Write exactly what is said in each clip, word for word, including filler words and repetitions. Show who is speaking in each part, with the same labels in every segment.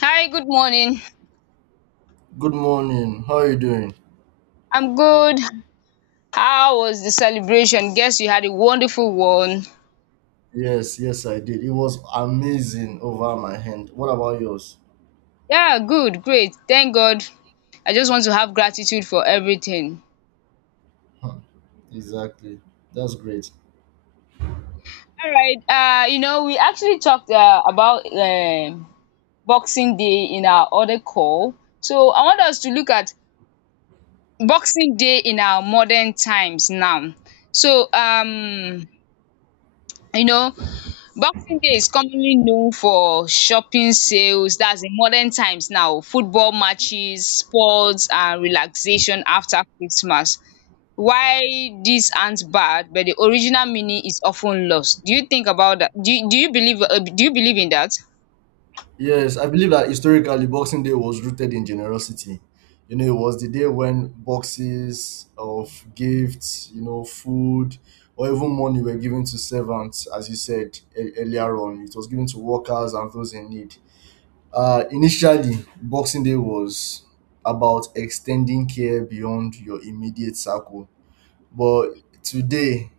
Speaker 1: Hi, good morning.
Speaker 2: Good morning. How are you doing?
Speaker 1: I'm good. How was the celebration? Guess you had a wonderful one.
Speaker 2: Yes, yes, I did. It was amazing over my hand. What about yours?
Speaker 1: Yeah, good, great. Thank God. I just want to have gratitude for everything.
Speaker 2: Huh, Exactly. That's great.
Speaker 1: All right. Uh, you know, we actually talked uh, about um, Boxing Day in our other call. So I want us to look at Boxing Day in our modern times now. So um, you know, Boxing Day is commonly known for shopping sales, that's in modern times now, football matches, sports and relaxation after Christmas. Why dis aren't bad, but the original meaning is often lost. Do you think about that? Do you do you believe um do you believe in that?
Speaker 2: Yes, I believe that historically Boxing Day was rooted in generosity. You know, it was the day when boxes of gifts, you know, food, or even money were given to servants, as you said e- earlier on. It was given to workers and those in need. Uh, initially, Boxing Day was about extending care beyond your immediate circle. But today,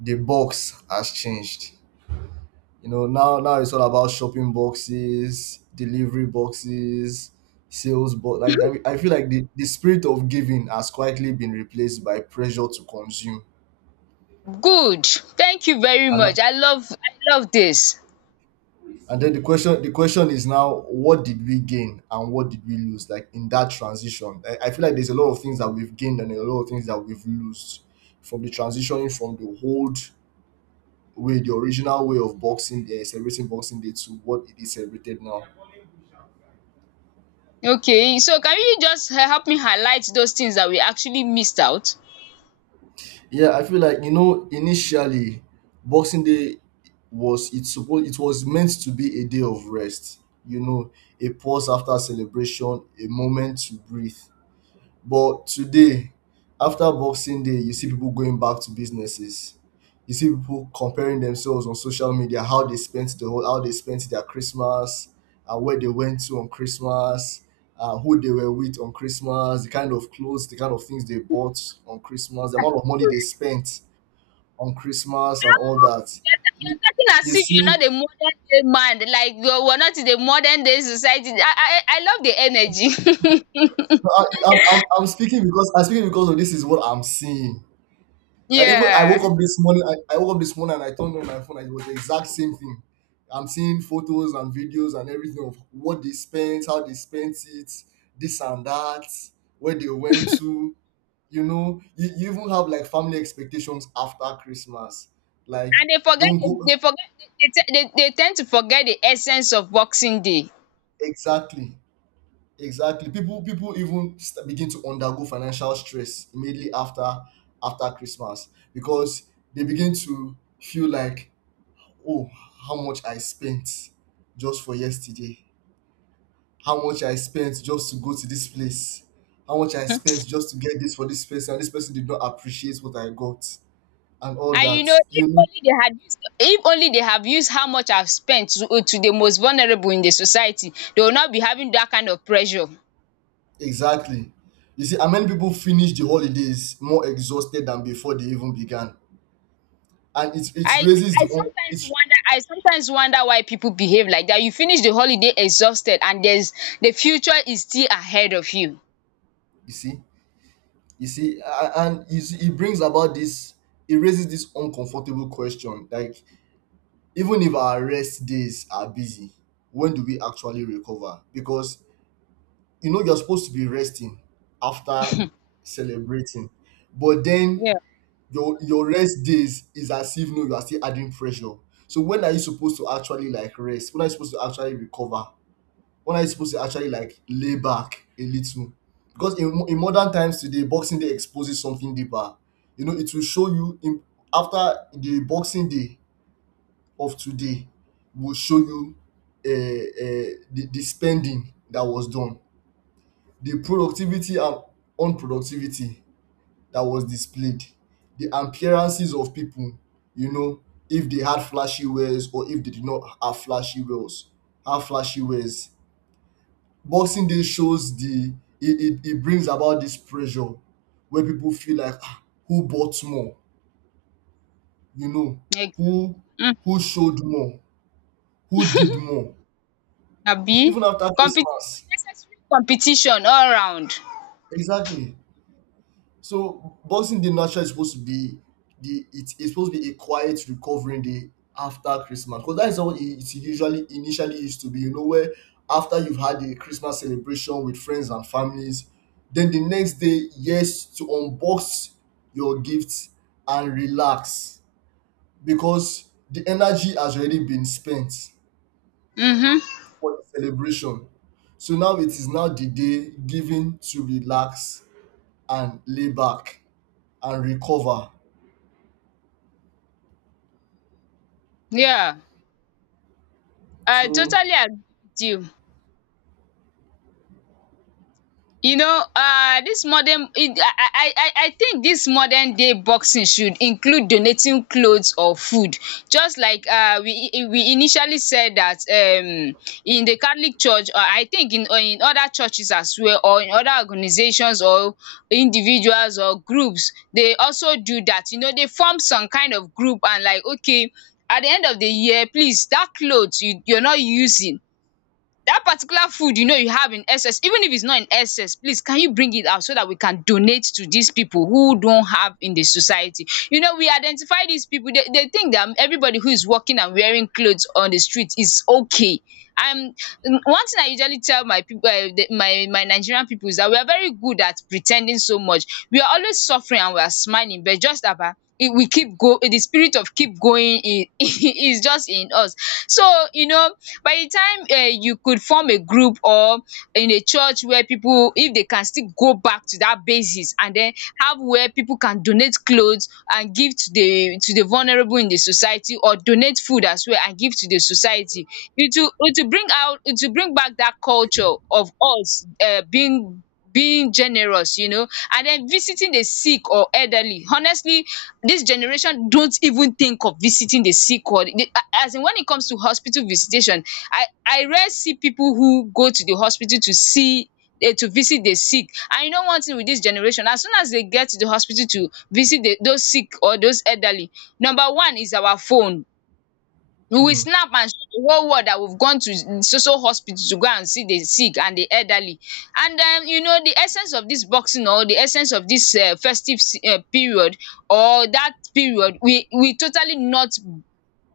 Speaker 2: the box has changed. You know, now now it's all about shopping boxes, delivery boxes, sales box. Like I, mean, I feel like the, the spirit of giving has quietly been replaced by pressure to consume.
Speaker 1: Good, thank you very
Speaker 2: And
Speaker 1: much. I love I love this.
Speaker 2: And then the question the question is now, what did we gain and what did we lose like in that transition? I, I feel like there's a lot of things that we've gained and a lot of things that we've lost from the transitioning from the old way, the original way of boxing, uh, celebrating Boxing Day to what it is celebrated now.
Speaker 1: Okay, so can you just help me highlight those things that we actually missed out?
Speaker 2: Yeah, I feel like you know initially Boxing Day was it's supposed it was meant to be a day of rest. You know, a pause after celebration, a moment to breathe. But today, after Boxing Day, you see people going back to businesses. You see people comparing themselves on social media, how they spent the whole, how they spent their Christmas, and where they went to on Christmas, uh, who they were with on Christmas, the kind of clothes, the kind of things they bought on Christmas, the amount of money they spent on Christmas, and all that.
Speaker 1: You're ta-
Speaker 2: You,
Speaker 1: you're talking
Speaker 2: you
Speaker 1: as if you're
Speaker 2: see,
Speaker 1: not a modern day man, like you we're not in the modern day society. I I I love the energy.
Speaker 2: no, I, I'm, I'm I'm speaking because I'm speaking because of this is what I'm seeing. Like even I
Speaker 1: Yeah,
Speaker 2: woke up this morning, I, I woke up this morning and I turned on my phone and it was the exact same thing. I'm seeing photos and videos and everything of what they spent, how they spent it, this and that, where they went to. You know, you, you even have like family expectations after Christmas. Like,
Speaker 1: and they forget
Speaker 2: don't go
Speaker 1: they forget they te they they tend to forget the essence of Boxing Day.
Speaker 2: exactly, exactly. People people even st- begin to undergo financial stress immediately after after Christmas because they begin to feel like, oh, how much I spent just for yesterday. How much I spent just to go to this place. How much I
Speaker 1: um
Speaker 2: spent just to get this for this person. And this person did not appreciate what I got and all
Speaker 1: And you
Speaker 2: that.
Speaker 1: know
Speaker 2: You
Speaker 1: if
Speaker 2: know,
Speaker 1: only they had used if only they have used how much I've spent to to the most vulnerable in the society, they will not be having that kind of pressure.
Speaker 2: exactly. You see, how many people finish the holidays more exhausted than before they even began? And it, it
Speaker 1: I
Speaker 2: raises
Speaker 1: I
Speaker 2: the own,
Speaker 1: sometimes
Speaker 2: it's,
Speaker 1: wonder I sometimes wonder why people behave like that. You finish the holiday exhausted, and there's the future is still ahead of you.
Speaker 2: you see, you see, a- and you see, it brings about this, it raises this uncomfortable question like, even if our rest days are busy, when do we actually recover? Because you know you're supposed to be resting after celebrating, but then
Speaker 1: Yeah.
Speaker 2: your your rest days is as if no you are still adding pressure. So when are you supposed to actually like rest? When are you supposed to actually recover? When are you supposed to actually like lay back a little? Because in, mo- in modern times today Boxing Day exposes something deeper. You know it will show you in, after the Boxing Day of today, will show you uh, uh, the, the spending that was done, the productivity and unproductivity that was displayed, the appearances of people, you know, if they had flashy wares or if they did not have flashy wares, have flashy wares. Boxing Day shows the it, it, it brings about this pressure where people feel like, "Ah, who bought more, you know,
Speaker 1: Ex-
Speaker 2: who
Speaker 1: mm,
Speaker 2: who showed more, who did more
Speaker 1: Abi,
Speaker 2: even after
Speaker 1: competition,
Speaker 2: Christmas."
Speaker 1: unnecessary competition all round.
Speaker 2: Exactly. So Boxing Day naturally is supposed to be the it is supposed to be a quiet recovering day after Christmas because that is how it it usually initially used to be. You know, where after you've had a Christmas celebration with friends and families, then the next day, yes, to unbox your gifts and relax because the energy has already been spent
Speaker 1: Mhm.
Speaker 2: for the celebration. So now it is now the day given to relax and lay back and recover.
Speaker 1: Yeah. I
Speaker 2: So
Speaker 1: totally agree with you. You know uh this modern it, I, I I I think this modern day boxing should include donating clothes or food, just like uh we we initially said that um in the Catholic church, or I think in or in other churches as well, or in other organizations or individuals or groups. They also do that. You know they form some kind of group, and like, okay, at the end of the year, please, that clothes you you're not using, that particular food you know you have in excess, even if it's not in excess, please can you bring it out so that we can donate to these people who don't have in the society. You know we identify these people. They, they think that everybody who is walking and wearing clothes on the street is okay. And mm, one thing I usually tell my people, uh, the, my my Nigerian people, is that we are very good at pretending so much. We are always suffering and we are smiling, but just about it, we keep go the spirit of keep going is is just in us. So you know by the time um you could form a group, or in a church, where people, if they can still go back to that basis and then have where people can donate clothes and give to the to the vulnerable in the society, or donate food as well and give to the society, it will it will bring out it will bring back that culture of us um being being generous. You know and then visiting the sick or elderly. Honestly, this generation don't even think of visiting the sick or the as in, when it comes to hospital visitation, i i rarely see people who go to the hospital to see eh to visit the sick. And you know one thing with this generation, as soon as they get to the hospital to visit the those sick or those elderly, number one is our phone. We will
Speaker 2: mm,
Speaker 1: snap and show the whole world that we've gone to so so hospital to go and see the sick and the elderly. And um you know the essence of this boxing, or the essence of this um festive um period or that period, will will totally not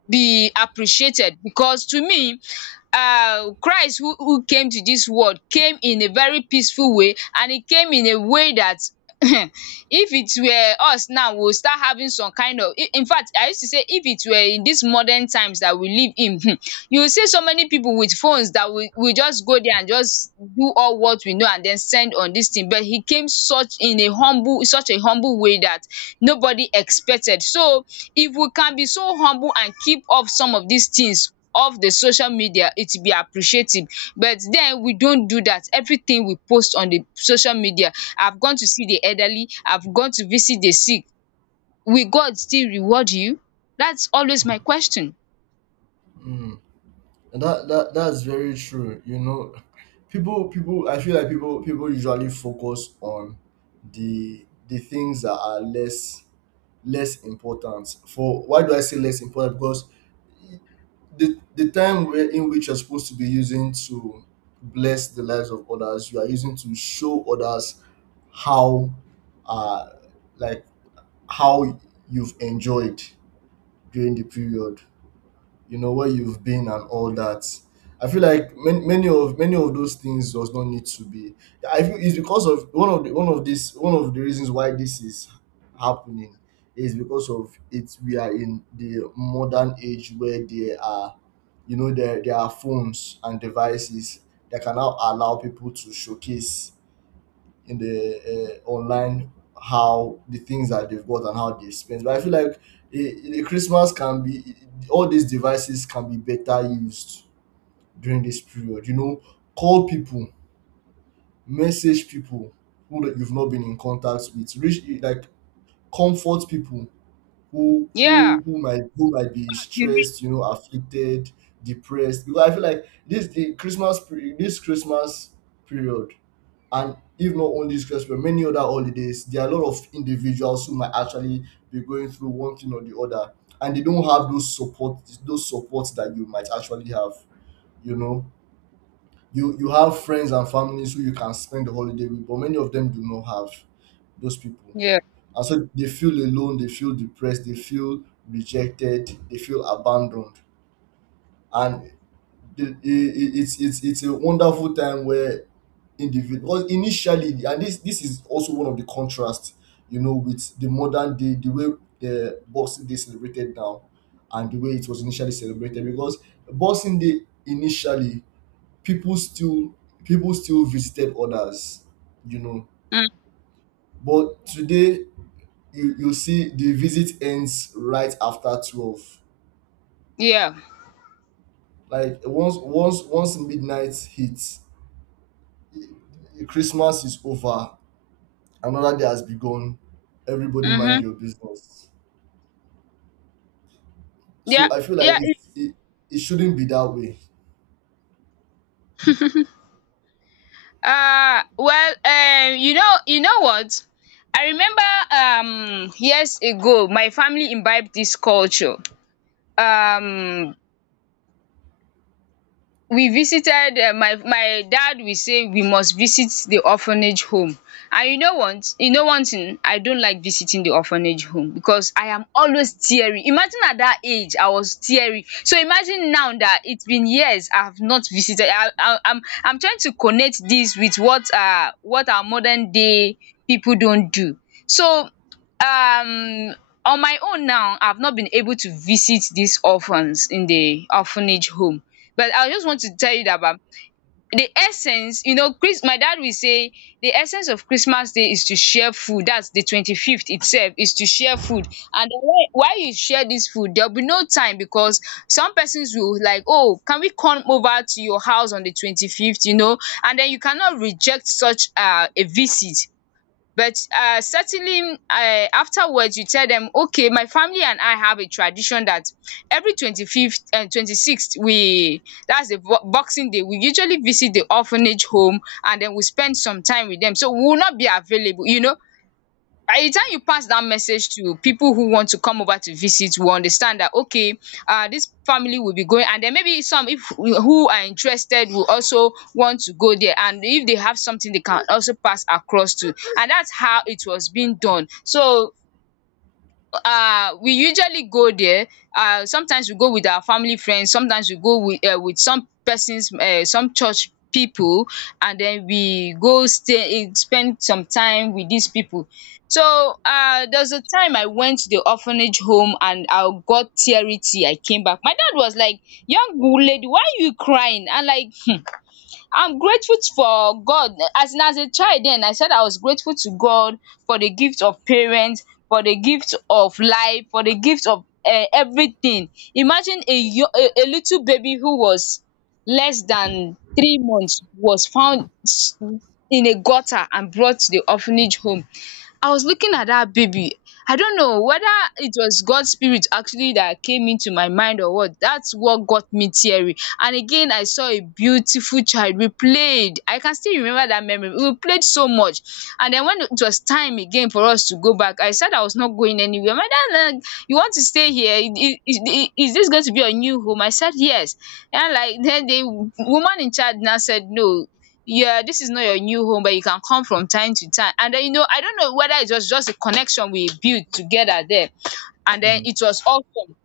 Speaker 1: be appreciated, because to me, uh Christ who, who came to this world came in a very peaceful way, and he came in a way that, if it were us now, we'll start having some kind of, i- in fact, I used to say, if it were in these modern times that we live in, hmm, you will see so many people with phones that we, we just go there and just do all what we know and then send on this thing. But he came such in a humble such a humble way that nobody expected. So, if we can be so humble and keep up some of these things of the social media, it will be appreciative. But then we don't do that. Everything we post on the social media, "I've gone to see the elderly, I've gone to visit the sick," will God still reward you? That's always my question.
Speaker 2: mm, and that, that that's very true. You know, people people I feel like people people usually focus on the the things that are less less important. For why do I say less important? Because the the time where in which you're supposed to be using to bless the lives of others, you are using to show others how uh like how you've enjoyed during the period, you know, where you've been and all that. I feel like many, many of many of those things does not need to be. I feel it's because of one of the one of this one of the reasons why this is happening is because of it we are in the modern age where there are, you know, there, there are phones and devices that can now allow people to showcase in the uh, online how the things that they've got and how they spend. But I feel like a, a Christmas can be, all these devices can be better used during this period. You know, call people, message people who that you've not been in contact with, reach like comfort people who
Speaker 1: Yeah.
Speaker 2: who who might who might be
Speaker 1: You mean-
Speaker 2: stressed, you know, afflicted, depressed. Because I feel like this the Christmas period, this Christmas period and if not only this Christmas, many other holidays, there are a lot of individuals who might actually be going through one thing or the other, and they don't have those support, those supports that you might actually have. You know, you you have friends and families who you can spend the holiday with, but many of them do not have those people,
Speaker 1: yeah.
Speaker 2: and so they feel alone, they feel depressed, they feel rejected, they feel abandoned, and the, it it's it's it's a wonderful time where individual because initially, and this this is also one of the contrasts, you know, with the modern day, the way the Boxing Day celebrated now and the way it was initially celebrated. Because Boxing Day initially, people still people still visited others, you know,
Speaker 1: mm,
Speaker 2: but today you you see the visit ends right after twelve.
Speaker 1: yeah.
Speaker 2: Like once once once midnight hits, Christmas is over, another day has begun. Everybody mind
Speaker 1: Mm-hmm.
Speaker 2: your business.
Speaker 1: Yeah,
Speaker 2: So I feel like
Speaker 1: yeah.
Speaker 2: it
Speaker 1: It-
Speaker 2: it, it shouldn't be that way.
Speaker 1: uh well, um you know you know what I remember um years ago my family imbibed this culture. Um, we visited um my my dad will say we must visit the orphanage home. And you know what you know one thing, I don't like visiting the orphanage home because I am always teary. Imagine at that age I was teary, so imagine now that it's been years I have not visited. I I I'm I'm trying to connect this with what uh what our modern day people don't do. So um on my own now, I have not been able to visit these orphans in the orphanage home. But I just want to tell you that, ba the essence, you know Chris my dad will say, the essence of Christmas Day is to share food. That's the twenty fifth itself, is to share food. And den, why while you share this food, there will be no time, because some persons will like, "Oh, can we come over to your house on the twenty fifth?" You know and then you cannot reject such um a visit. But uh, certainly, uh, afterwards, you tell them, okay, my family and I have a tradition that every twenty fifth and twenty sixth, we that's the bo- Boxing Day, we usually visit the orphanage home, and then we spend some time with them. So we will not be available. You know by the time you pass that message to people who want to come over to visit, will understand that, okay, uh this family will be going, and then maybe some if who are interested will also want to go there, and if they have something they can also pass across to. And that's how it was being done. So uh we usually go there. Uh sometimes we go with our family friends. Sometimes we go with um with some persons, um some church people, and then we go stay in spend some time with these people. So uh there's a time I went to the orphanage home and I got teary tear I came back. My dad was like, "Young lady, why are you crying?" And like, I'm grateful for God. As in, as a child then, I said I was grateful to God for the gift of parents, for the gift of life, for the gift of eh, everything. Imagine a, yo- a a little baby who was less than three months was found s- in a gutter and brought to the orphanage home. I was looking at that baby. I don't know whether it was God's spirit actually that came into my mind or what. That's what got me teary. And again, I saw a beautiful child. We played. I can still remember that memory. We played so much. And then when it was time again for us to go back, I said I was not going anywhere. My dad, like, "You want to stay here? Is, is, is this going to be your new home?" I said yes. And like then the woman in charge now said, "No. Yeah, this is not your new home, but you can come from time to time." And then you know, I don't know whether it was just a connection we built together there, and then
Speaker 2: Hmm.
Speaker 1: it was awesome.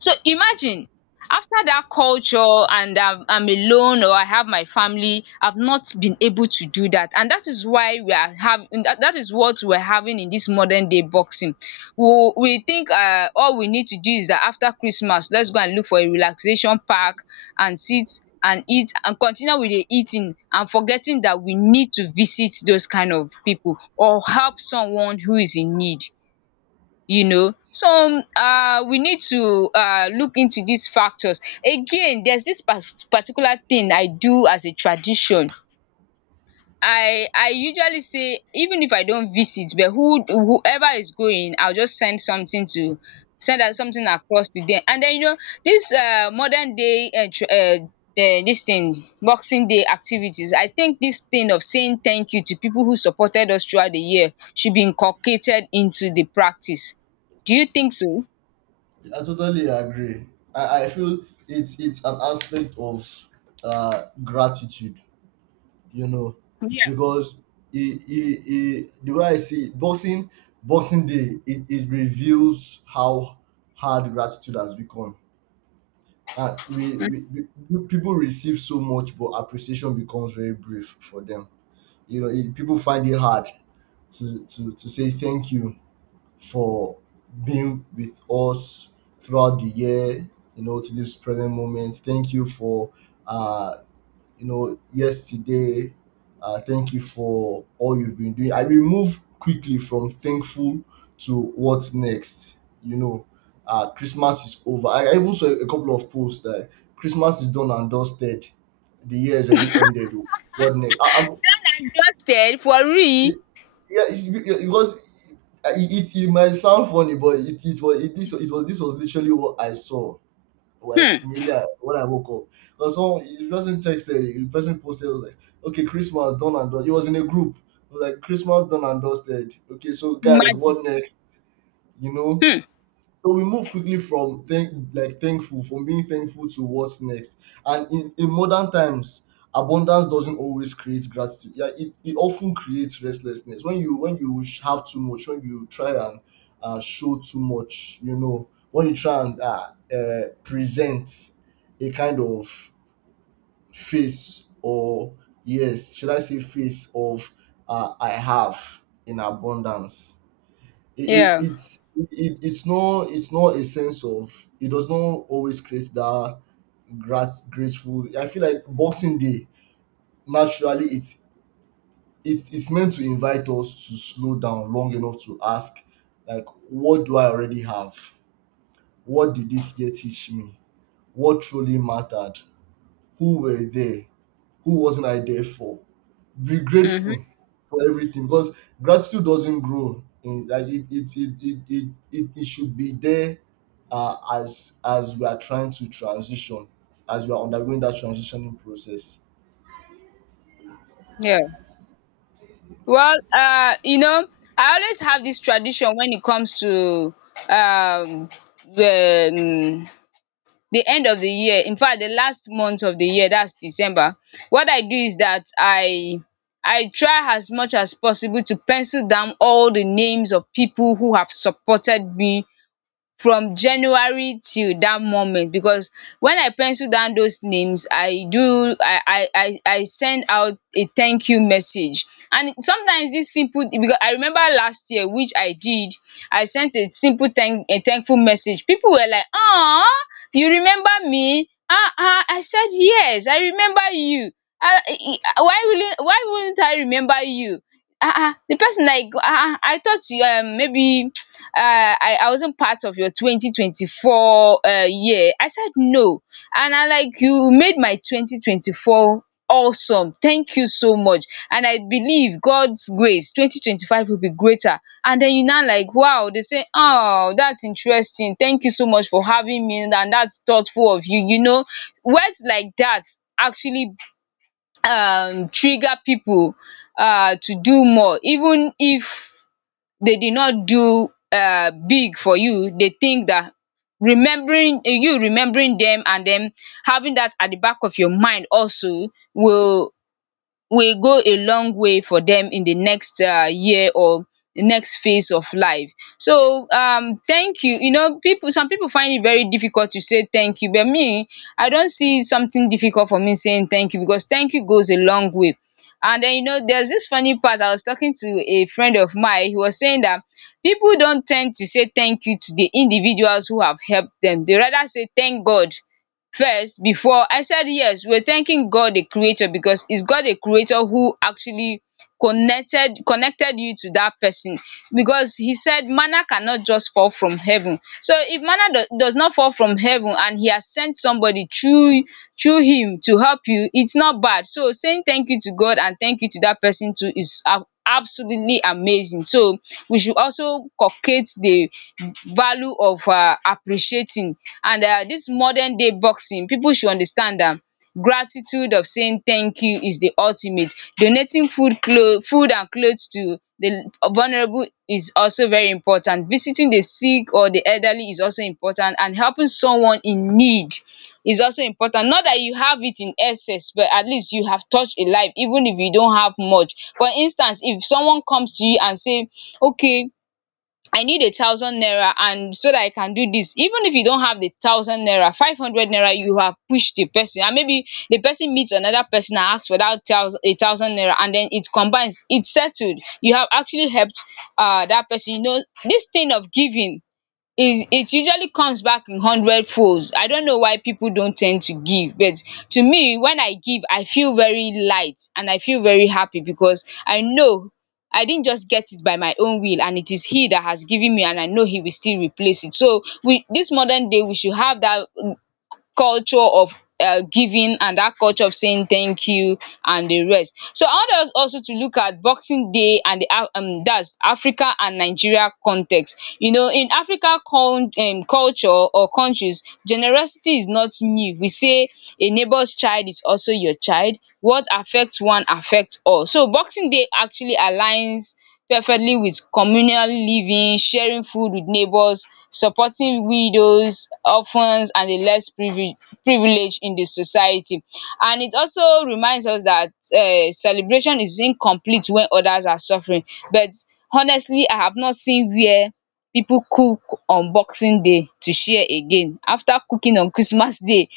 Speaker 1: So imagine, after that culture, and I'm, I'm alone or I have my family, I've not been able to do that. And that is why we are having that, that is what we're having in this modern day boxing. We, we think uh, all we need to do is that after Christmas, let's go and look for a relaxation park and sit and eat and continue with the eating and forgetting that we need to visit those kind of people or help someone who is in need you know so um uh, we need to um look into these factors again. There's this par- particular thing I do as a tradition. I i usually say, even if I don't visit, but who whoever is going, I'll just send something to send out something across to them. And then, you know this um modern day, um um this thing, Boxing Day activities, I think this thing of saying thank you to people who supported us throughout the year should be inculcated into the practice. Do you think so?
Speaker 2: I totally agree. I, I feel it's it's an aspect of uh, gratitude, you know,
Speaker 1: Yeah.
Speaker 2: because it, it, it, the way I see it, boxing Boxing Day, it, it reveals how hard gratitude has become. And we, we, we people receive so much, but appreciation becomes very brief for them. You know, it, people find it hard to, to to say thank you for being with us throughout the year. You know, to this present moment. Thank you for uh you know, yesterday. Uh, thank you for all you've been doing. I will move quickly from thankful to what's next. You know, uh, Christmas is over. I, I even saw a couple of posts that Christmas is done and dusted. The year is already ended. Oh, what next? I, I'm,
Speaker 1: Trusted for real.
Speaker 2: yeah, it's be- yeah, because it, it, it might sound funny, but it, it was it, this it was this was literally what I saw like
Speaker 1: Hmm.
Speaker 2: immediately when I woke up. Because someone the person texted, the person posted, it was like, okay, Christmas done and done. It was in a group. It was like, Christmas done and dusted. Okay, so guys,
Speaker 1: Imagine.
Speaker 2: what next? You know,
Speaker 1: um
Speaker 2: so we move quickly from thank like thankful from being thankful to what's next. And in, in modern times, abundance doesn't always create gratitude. Yeah, it, it often creates restlessness. When you when you sh- have too much, when you try and uh, show too much, you know, when you try and uh, uh, present a kind of face or, yes, should I say, face of uh, I have in abundance. it, it
Speaker 1: yeah.
Speaker 2: it's it, it's not it's not a sense of. It does not always create that grat- graceful. I feel like Boxing Day naturally it's it, it's meant to invite us to slow down long enough to ask, like, what do I already have? What did this year teach me? What truly mattered? Who were they? Who wasn't I there for? Be
Speaker 1: um
Speaker 2: grateful for everything, because gratitude doesn't grow in, like, it it it it it, it, it should be there, uh, as as we are trying to transition, as we are undergoing that transitioning process.
Speaker 1: yeah. Well, um you know I always have dis tradition wen it comes to um the um the end of the year. Infact, the last month of the year dats December. What I do is dat I I try as much as possible to pencil down all the names of pipu who have supported me from January till that moment. Because when I pencil down those names, I do I I I I send out a thank you message. And sometimes this simple. Because I remember last year, which I did, I sent a simple thank a thankful message. People were like, "Aw, you remember me? Ah ah." I said, "Yes, I remember you." um why will why wouldn't I remember you? Ah ah, the person like, "Ah ah, I thought you um maybe," uh I I wasn't part of your twenty twenty four uh year. I said, "No, and I like, you made my twenty twenty four awesome, thank you so much, and I believe God's grace twenty twenty five will be greater." And then you now like, "Wow." They say, "Oh, that's interesting, thank you so much for having me, and that's thoughtful of you you know Words like that actually um trigger people um to do more, even if they did not do um big for you. They think that remembering you, remembering them, and then having that at the back of your mind also will will go a long way for them in the next uh, year, or the next phase of life. So, um thank you. You know, people Some people find it very difficult to say thank you, but me, I don't see something difficult for me saying thank you, because thank you goes a long way. And then, you know, there's this funny part. I was talking to a friend of mine. He was saying that people don't tend to say thank you to the individuals who have helped them. They rather say thank God first. Before I said yes, we're thanking God, the creator, because it's God, the creator who actually connected connected you to that person. Because he said manna cannot just fall from heaven, so if manna do, does not fall from heaven and he has sent somebody through through him to help you, it's not bad. So saying thank you to God and thank you to that person too is ab- absolutely amazing. So we should also culcate the value of uh, appreciating, and uh, this modern day boxing, people should understand am gratitude of saying thank you is the ultimate. Donating food cloth food and clothes to the vulnerable is also very important. Visiting the sick or the elderly is also important, and helping someone in need is also important. Not that you have it in excess, but at least you have touched a life even if you don't have much. For instance, if someone comes to you and say, okay, I need a thousand naira and so that I can do this, even if you don't have the thousand naira, five hundred naira you have pushed the person, and maybe the person meets another person and asks for that thousand a thousand naira, and then it combines, it's settled. You have actually helped uh that person you know This thing of giving, is it usually comes back in hundred folds. I don't know why people don't tend to give, but to me, when I give, I feel very light and I feel very happy, because I know I didn't just get it by my own will, and it is he that has given me, and I know he will still replace it. So we this modern day, we should have that culture of um giving, and dat culture of saying thank you and the rest. So I want us also to look at boxing day and the Af- um dats Africa and Nigeria context. You know in Africa con- um culture or countries, generosity is not new. We say a neighbour's child is also your child; what affect one affect all. So boxing day actually aligns perfectly with communal living, sharing food with neighbors, supporting widows, orphans, and the less privi privileged in the society. And it also reminds us that um celebration is incomplete when others are suffering. But honestly, I have not seen where people cook on boxing day to share again after cooking on Christmas day.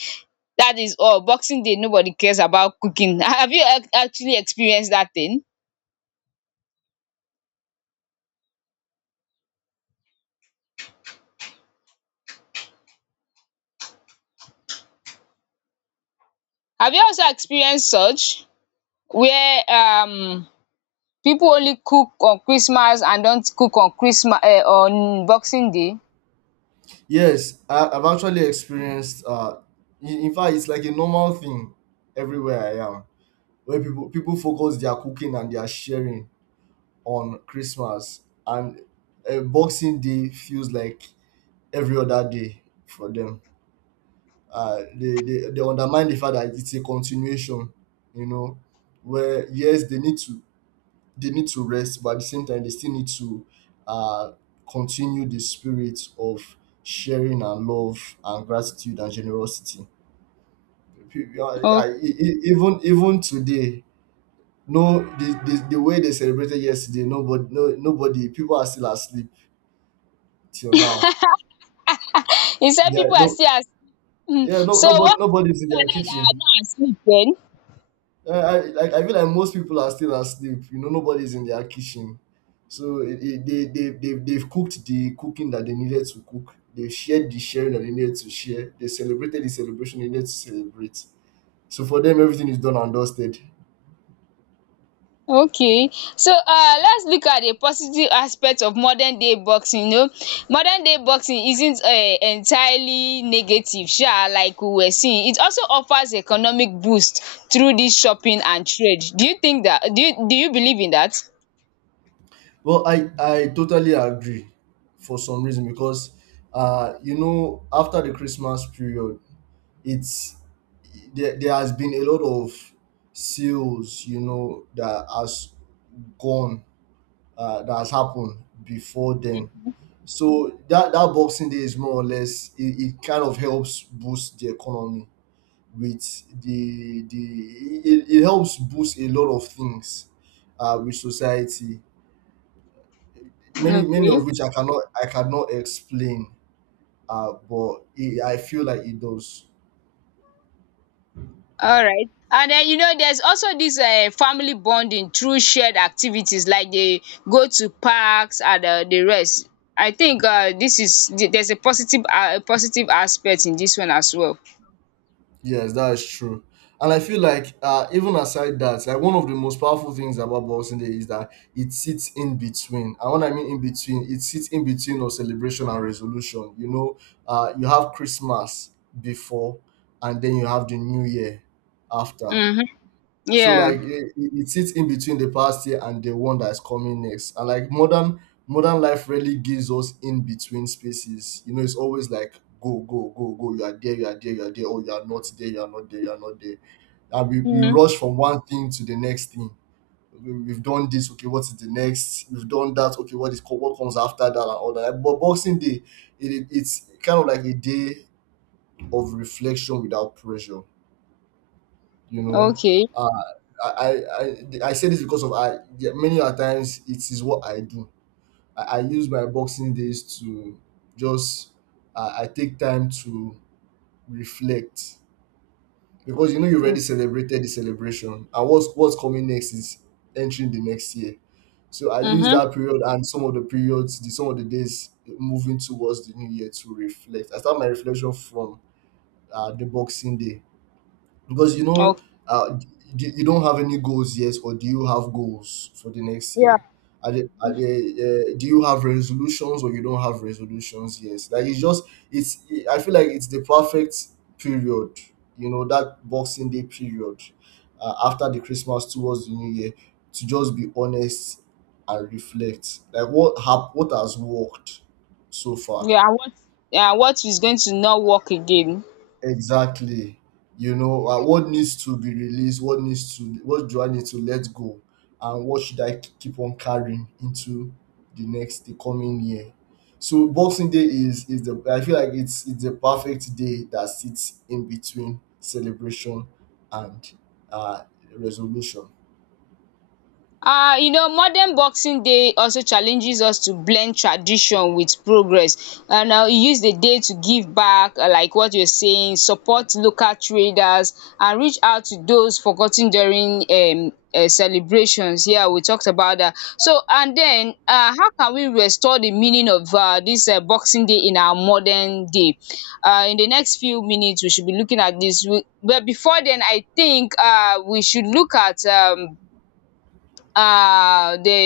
Speaker 1: That is all. Boxing day, nobody cares about cooking. Have you ac- actually experienced that thing? Have you also experienced such where um people only cook on Christmas and don't cook on Christmas um on boxing day?
Speaker 2: Yes, I, i've actually experienced, uh in, in fact, it's like a normal thing. Everywhere I am, where people people focus their cooking and their sharing on Christmas, and uh, Boxing Day feels like every other day for them. Uh, they, they they undermine the fact that it's a continuation, you know, where, yes, they need to they need to rest, but at the same time they still need to uh, continue the spirit of sharing and love and gratitude and generosity. Pe- uh, I-
Speaker 1: Okay,
Speaker 2: e- e- Even even today, no, the, the, the way they celebrated yesterday, nobody no nobody People are still asleep till now.
Speaker 1: he said
Speaker 2: Yeah,
Speaker 1: people are
Speaker 2: no,
Speaker 1: still as...
Speaker 2: yeah, no,
Speaker 1: So
Speaker 2: nobody
Speaker 1: what
Speaker 2: nobody's in
Speaker 1: happened at
Speaker 2: their
Speaker 1: night that are
Speaker 2: kitchen.
Speaker 1: not asleep then?
Speaker 2: I, I like I feel like most people are still asleep. You know, nobody's in their kitchen, so it, it, they they they they've cooked the cooking that they needed to cook. They shared the sharing that they needed to share. They celebrated the celebration they needed to celebrate. So for them, everything is done and dusted.
Speaker 1: Okay. So, uh, let's look at the positive aspect of modern day boxing. You know, modern day boxing isn't um entirely negative sha, like we were seeing. It also offers economic boost through this shopping and trade. Do you think that? Do you do you believe in that?
Speaker 2: Well, I I totally agree, for some reason, because, uh, you know, after the Christmas period, it's there, there has been a lot of sales, you know, that has gone uh, that has happened before then. So that that Boxing Day is more or less it, it kind of helps boost the economy. With the the it, it helps boost a lot of things, uh, with society. Many many
Speaker 1: Okay.
Speaker 2: of which I cannot I cannot explain, uh, but it, I feel like it does.
Speaker 1: All right. And then, you know there's also this um family bonding through shared activities, like they go to parks and um the rest. I think um this is the there's a positive uh, a positive aspect in this one as well.
Speaker 2: Yes, that is true. And I feel like, uh, even aside that, like, one of the most powerful things about Boxing Day is that it sits in between. And when I mean in between, it sits in between of celebration and resolution. You know, uh, you have Christmas before, and then you have the New Year after.
Speaker 1: Mhm.
Speaker 2: So,
Speaker 1: Yeah.
Speaker 2: like, it, it it sits in between the past year and the one that's coming next. And, like, modern modern life really gives us in between spaces. You know, it's always like go, go, go, go. You are there, you are there, you are there. Oh, you are not there, you are not there, you are not there. And we, we
Speaker 1: Mhm.
Speaker 2: rush from one thing to the next thing. We- We've done this. Okay, what is the next? We've done that. Okay, What is co- what comes after that and all that? Like, but Boxing Day, it, it, it's kind of like a day of reflection without pressure, you know
Speaker 1: Okay.
Speaker 2: I, I, I I say this because of I, yeah, many a times it is what I do. I, I use my Boxing Days to just, uh, I take time to reflect, because you know you
Speaker 1: Mm.
Speaker 2: already celebrated the celebration and what's what's coming next is entering the next year. So I use
Speaker 1: Mhm.
Speaker 2: that period, and some of the periods, the, some of the days moving towards the New Year to reflect. I start my reflection from uh, the Boxing Day, because, you know,
Speaker 1: Okay.
Speaker 2: uh, d- you don't have any goals yet, or do you have goals for the next
Speaker 1: Yeah.
Speaker 2: year? Are they, are they, uh, do you have resolutions, or you don't have resolutions? Yes, like, it's just it's. I feel like it's the perfect period. You know, that Boxing Day period, uh, after the Christmas towards the New Year, to just be honest and reflect. Like, what hap- what has worked so far.
Speaker 1: Yeah. And what yeah, what is going to not work again.
Speaker 2: Exactly. You know, uh, what needs to be released, what needs to, what do I need to let go, and what should I k- keep on carrying into the next, the coming year. So Boxing Day is is the I feel like it's it's the perfect day that sits in between celebration and, uh, resolution.
Speaker 1: Um you know modern boxing day also challenges us to blend tradition with progress, and um e use the day to give back, uh, like what you're saying, support local traders and reach out to those forgotten during um um celebrations. Yeah, we talked about that. So and then um how can we restore the meaning of um this um boxing day in our modern day? Um in the next few minutes we should be looking at this. We, but before then, I think um we should look at um uh the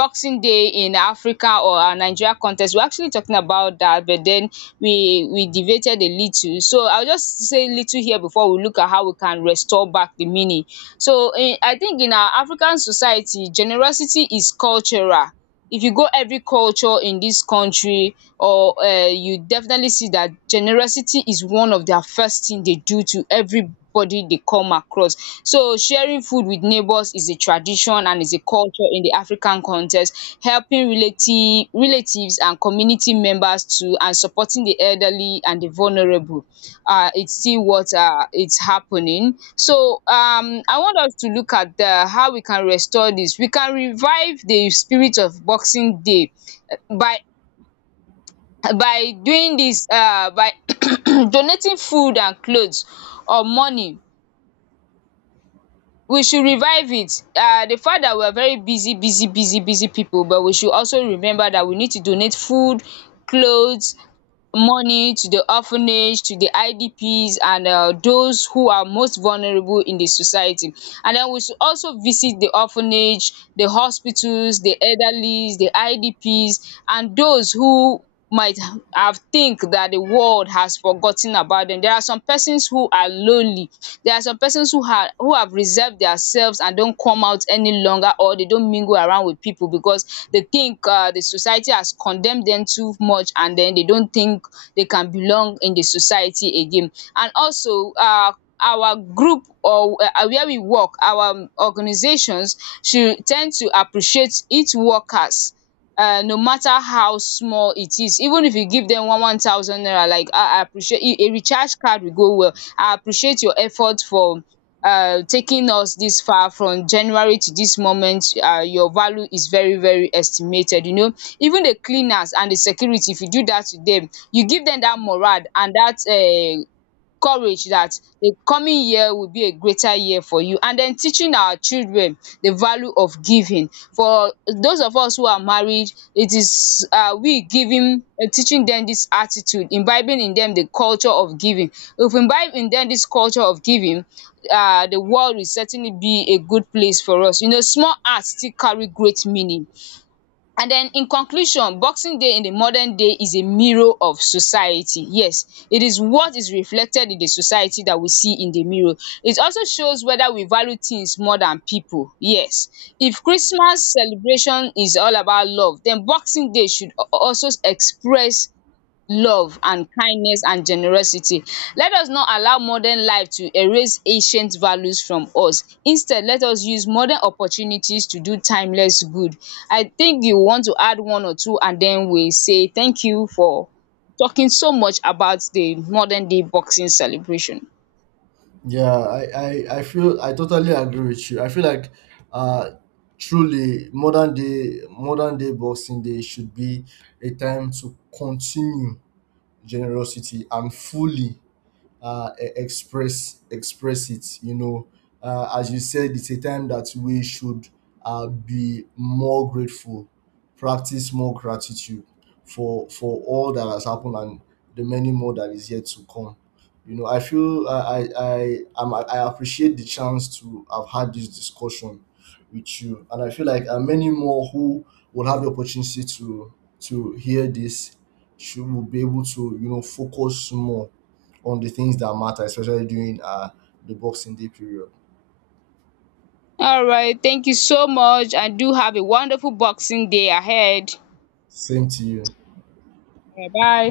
Speaker 1: boxing day in Africa or our Nigeria context. We're actually talking about that, but then we we deviated a little, so I'll just say little here before we look at how we can restore back the meaning. So in, I think in our African society, generosity is cultural. If you go every culture in dis country or um you definitely see dat generosity is one of their first thing dey do to everybody dey come across. So sharing food with neighbours is a tradition and is a culture in the African context. Helping relati- relatives and community members too, and supporting the elderly and the vulnerable. Uh, it's still what, uh, it's happening. So um, I want us to look at the, how we can restore this. We can revive the spirit of Boxing Day, eh, by by doing this, uh, by donating food and clothes or money. We should revive it. Um the fact that we are very busy busy busy busy people, but we should also remember that we need to donate food, clothes, money to the orphanage, to the I D Ps, and um those who are most vulnerable in the society. And then we should also visit the orphanage, the hospitals, the elderly, the I D Ps, and those who might have think that the world has forgotten about them. There are some persons who are lonely. There are some persons who are are who have reserved theirselves and don't come out any longer, or they don't mingle around with people because they think uh, the society has condemned them too much, and then they don't think they can belong in the society again. And also uh, our group, or uh, where we work, our um, organizations should tend to appreciate its workers, uh, no matter how small it is. Even if you give them one one thousand naira, like i i appreciate, a a recharge card will go well. I appreciate your effort for uh, taking us this far from January to this moment. Uh, your value is very very estimated. You know even the cleaners and the security, if you do that to them, you give them that morale and that um courage, that the coming year will be a greater year for you. And then teaching our children the value of giving. For those of us who are married, it is um we giving, uh, teaching dem dis attitude, imbibing in dem the culture of giving. If we imbibe in dem dis culture of giving, um the world will certainly be a good place for us. You know small act still carry great meaning. And then in conclusion, Boxing Day in the modern day is a mirror of society. Yes, it is what is reflected in the society that we see in the mirror. It also shows whether we value things more than people. Yes. If Christmas celebration is all about love, then Boxing Day should al- also express love and kindness and generosity. Let us not allow modern life to erase ancient values from us. Instead, let us use modern opportunities to do timeless good. I think you want to add one or two, and then we say thank you for talking so much about the modern day boxing celebration.
Speaker 2: Yeah, I, I, I feel I totally agree with you. I feel like, uh truly, modern day modern day Boxing Day should be a time to continue generosity and fully, uh, e- express express it. You know, uh, as you said, it's a time that we should, uh, be more grateful, practice more gratitude for for all that has happened and the many more that is yet to come. You know, I feel, I I I, am I appreciate the chance to have had this discussion with you, and I feel like uh, many more who will have the opportunity to to hear this should will be able to you know focus more on the things that matter, especially during uh, the Boxing Day period.
Speaker 1: All right, thank you so much, and do have a wonderful boxing day ahead.
Speaker 2: Same to you.
Speaker 1: Bye bye.